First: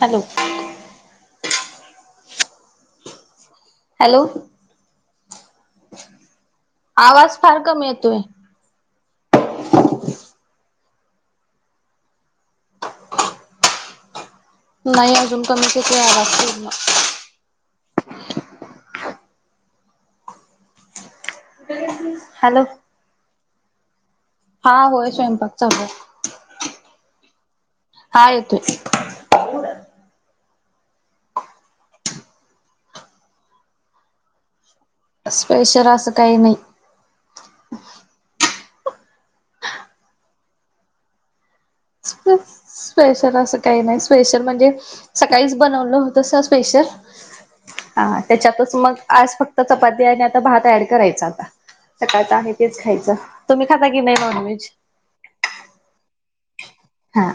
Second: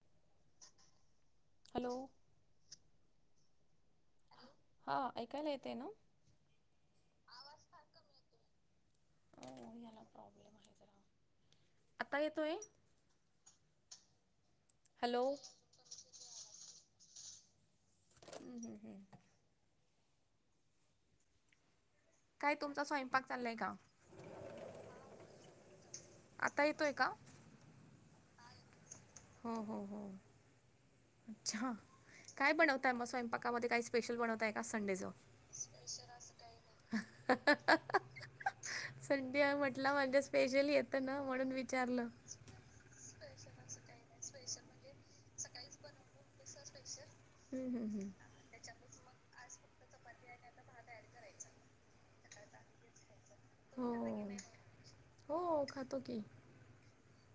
Hello. Hello.. hello हा ऐकायला येतेना? ना आवाज फार कमी येतो. हो याला प्रॉब्लेम आहे जरा आता येतोय? नाही हॅलो अजून कमी येतो आवाज पूर्ण. हम्म, हम्म, हम्म. ते [unintelligible] काय तुमचा स्वयंपाक चाललं आहे का? हा होय स्वयंपाक चालु आता आहे येतोय का हा येतोय. हो हो हो. अच्छा हां काय बनवत आहे. मग स्वयंपाकामध्ये काही स्पेशल बनवत आहे. का संडेचं? स्पेशल असं काही नाही. [unintelligible] संडे आहे म्हटलं म्हणजे स्पेशली येतना म्हणून विचारल. स्पेशल असं काही नाही स्पेशल म्हणजे सकाळीच बनवलं होत स्पेशल हम्म हम्म हा त्याच्यातच मग आज फक्त चपाती आणि आता भात ऍड करायच आता सकाळच आहे तेच खायचं. तुम्ही खाता की नाही नॉनव्हेज हो हो खातो की हा.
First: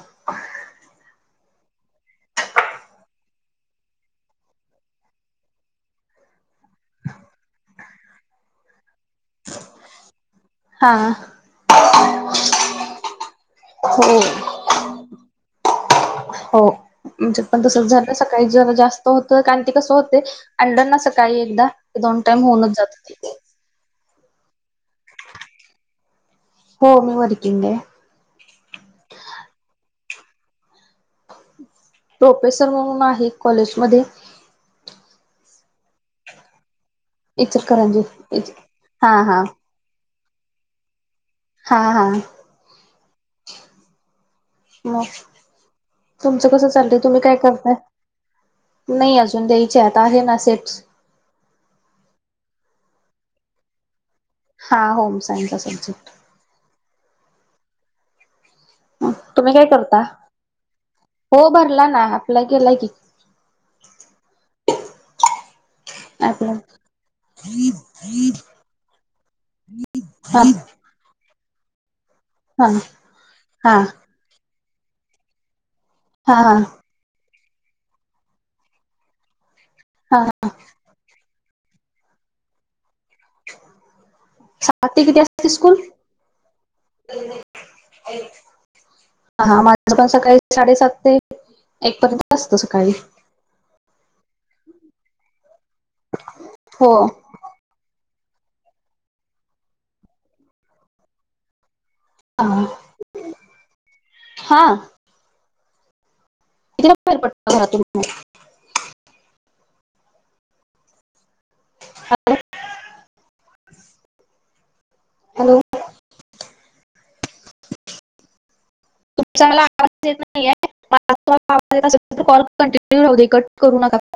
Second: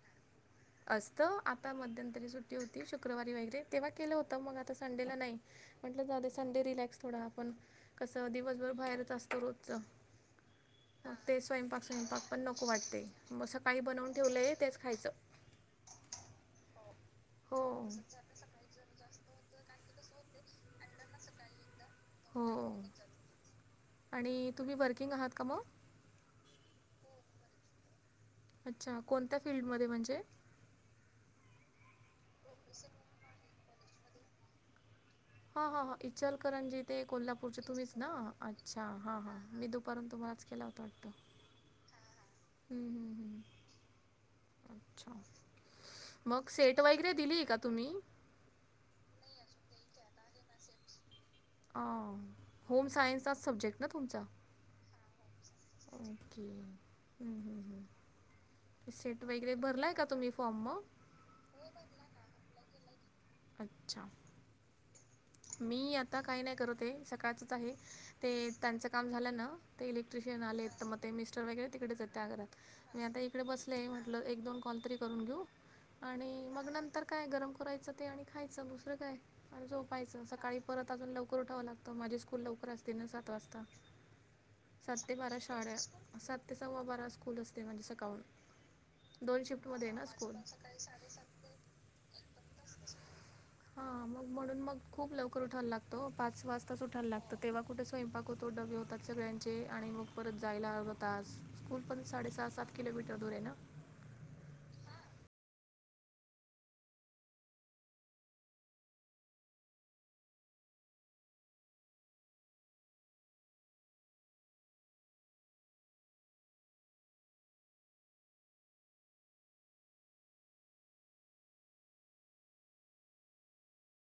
असतं आता मध्यंतरी सुट्टी होती. शुक्रवारी वगैरे तेव्हा केलं होतं मग आता संडेला नाही. म्हटलं जाऊदे संडे रिलॅक्स थोडा आपण कसं दिवसभर बाहेरच असतो रोजच हा ते स्वयंपाक स्वयंपाक पण नको वाटते मग सकाळी बनवून हो ठेवलं आहे तेच खायच. हो म्हणजे पण हो तस झाल सकाळी जरा जास्त होत कारण ते कसं होते. आनलना सकाळी एकदा की दोन टाइम होऊनच हो जाते ते. आणि तुम्ही वर्किंग आहात का मग? हो मी वर्किंग आहे. अच्छा कोणत्या फिल्ड मध्ये म्हणजे? प्रोफेसर म्हणून आहे कॉलेजमध्ये. हा, हा, हा इचलकरंजी ते कोल्हापूरचे तुम्हीच इचलकरंजी ना अच्छा हा, हां मी दुपर्यंत तुम्हालाच केला होता वाटतं. हा हा. हम्म, हम्म, हम्म. मग अच्छा मग तुमचं कसं सेट चाललंय वगैरे तुम्ही दिली काय आहे का करताय तुम्ही? नाही अजून द्यायचे आता आहे. ना सेट्स होम सायन्सचाच सब्जेक्ट ना तुमचा हा home science okay hmm hmm set तुम्ही वगैरे काय भरलाय करता का? तुम्ही फॉर्म मग.. हो भरला ना अप्लाय केलाय की. अच्छा. मी आ आता काही अप्लाय नाही करत ते सकाळचच आहे ते त्यांचं काम झाल्या ना ते हा इलेक्ट्रिशियन आले म मिस्टर वगैरे तिकडेच य हा आगरात मी आता इकडे बसले हा म्हटलं एक दोन कॉल तरी करून घेऊ आणि हा हा मग नंतर काय गरम करायचं ते आणि खायचं दुसरं काय पायच हा सकाळी परत अजून लवकर उठावं लागतं माझी स्कूल लवकर असते ना सात वाजता सात ते किती बारा असते शाळा स्कूल सात ते सव्वा बारा स्कूल असते म्हणजे सकाळ दोन हा शिफ्ट मध्ये माझं आहे ना पण स्कूल सकाळी ते साडेसात एक पर्यंत असतं सकाळी हा मग म्हणून मग खूप लवकर उठायला लागतो पाच वाजताच हो उठायला लागतं तेव्हा कुठे स्वयंपाक होतो डबे होतात सगळ्यांचे आणि मग परत जायला हळव आता स्कूल पण साडे हा सात सात किलोमीटर दूर आहे ना हा किल्या बाहेर पडतल घरा तुम्हाला ह हॅलो तुमचाला आवाज य नाहीये कॉल कंटिन्यू राह दे कट करू नका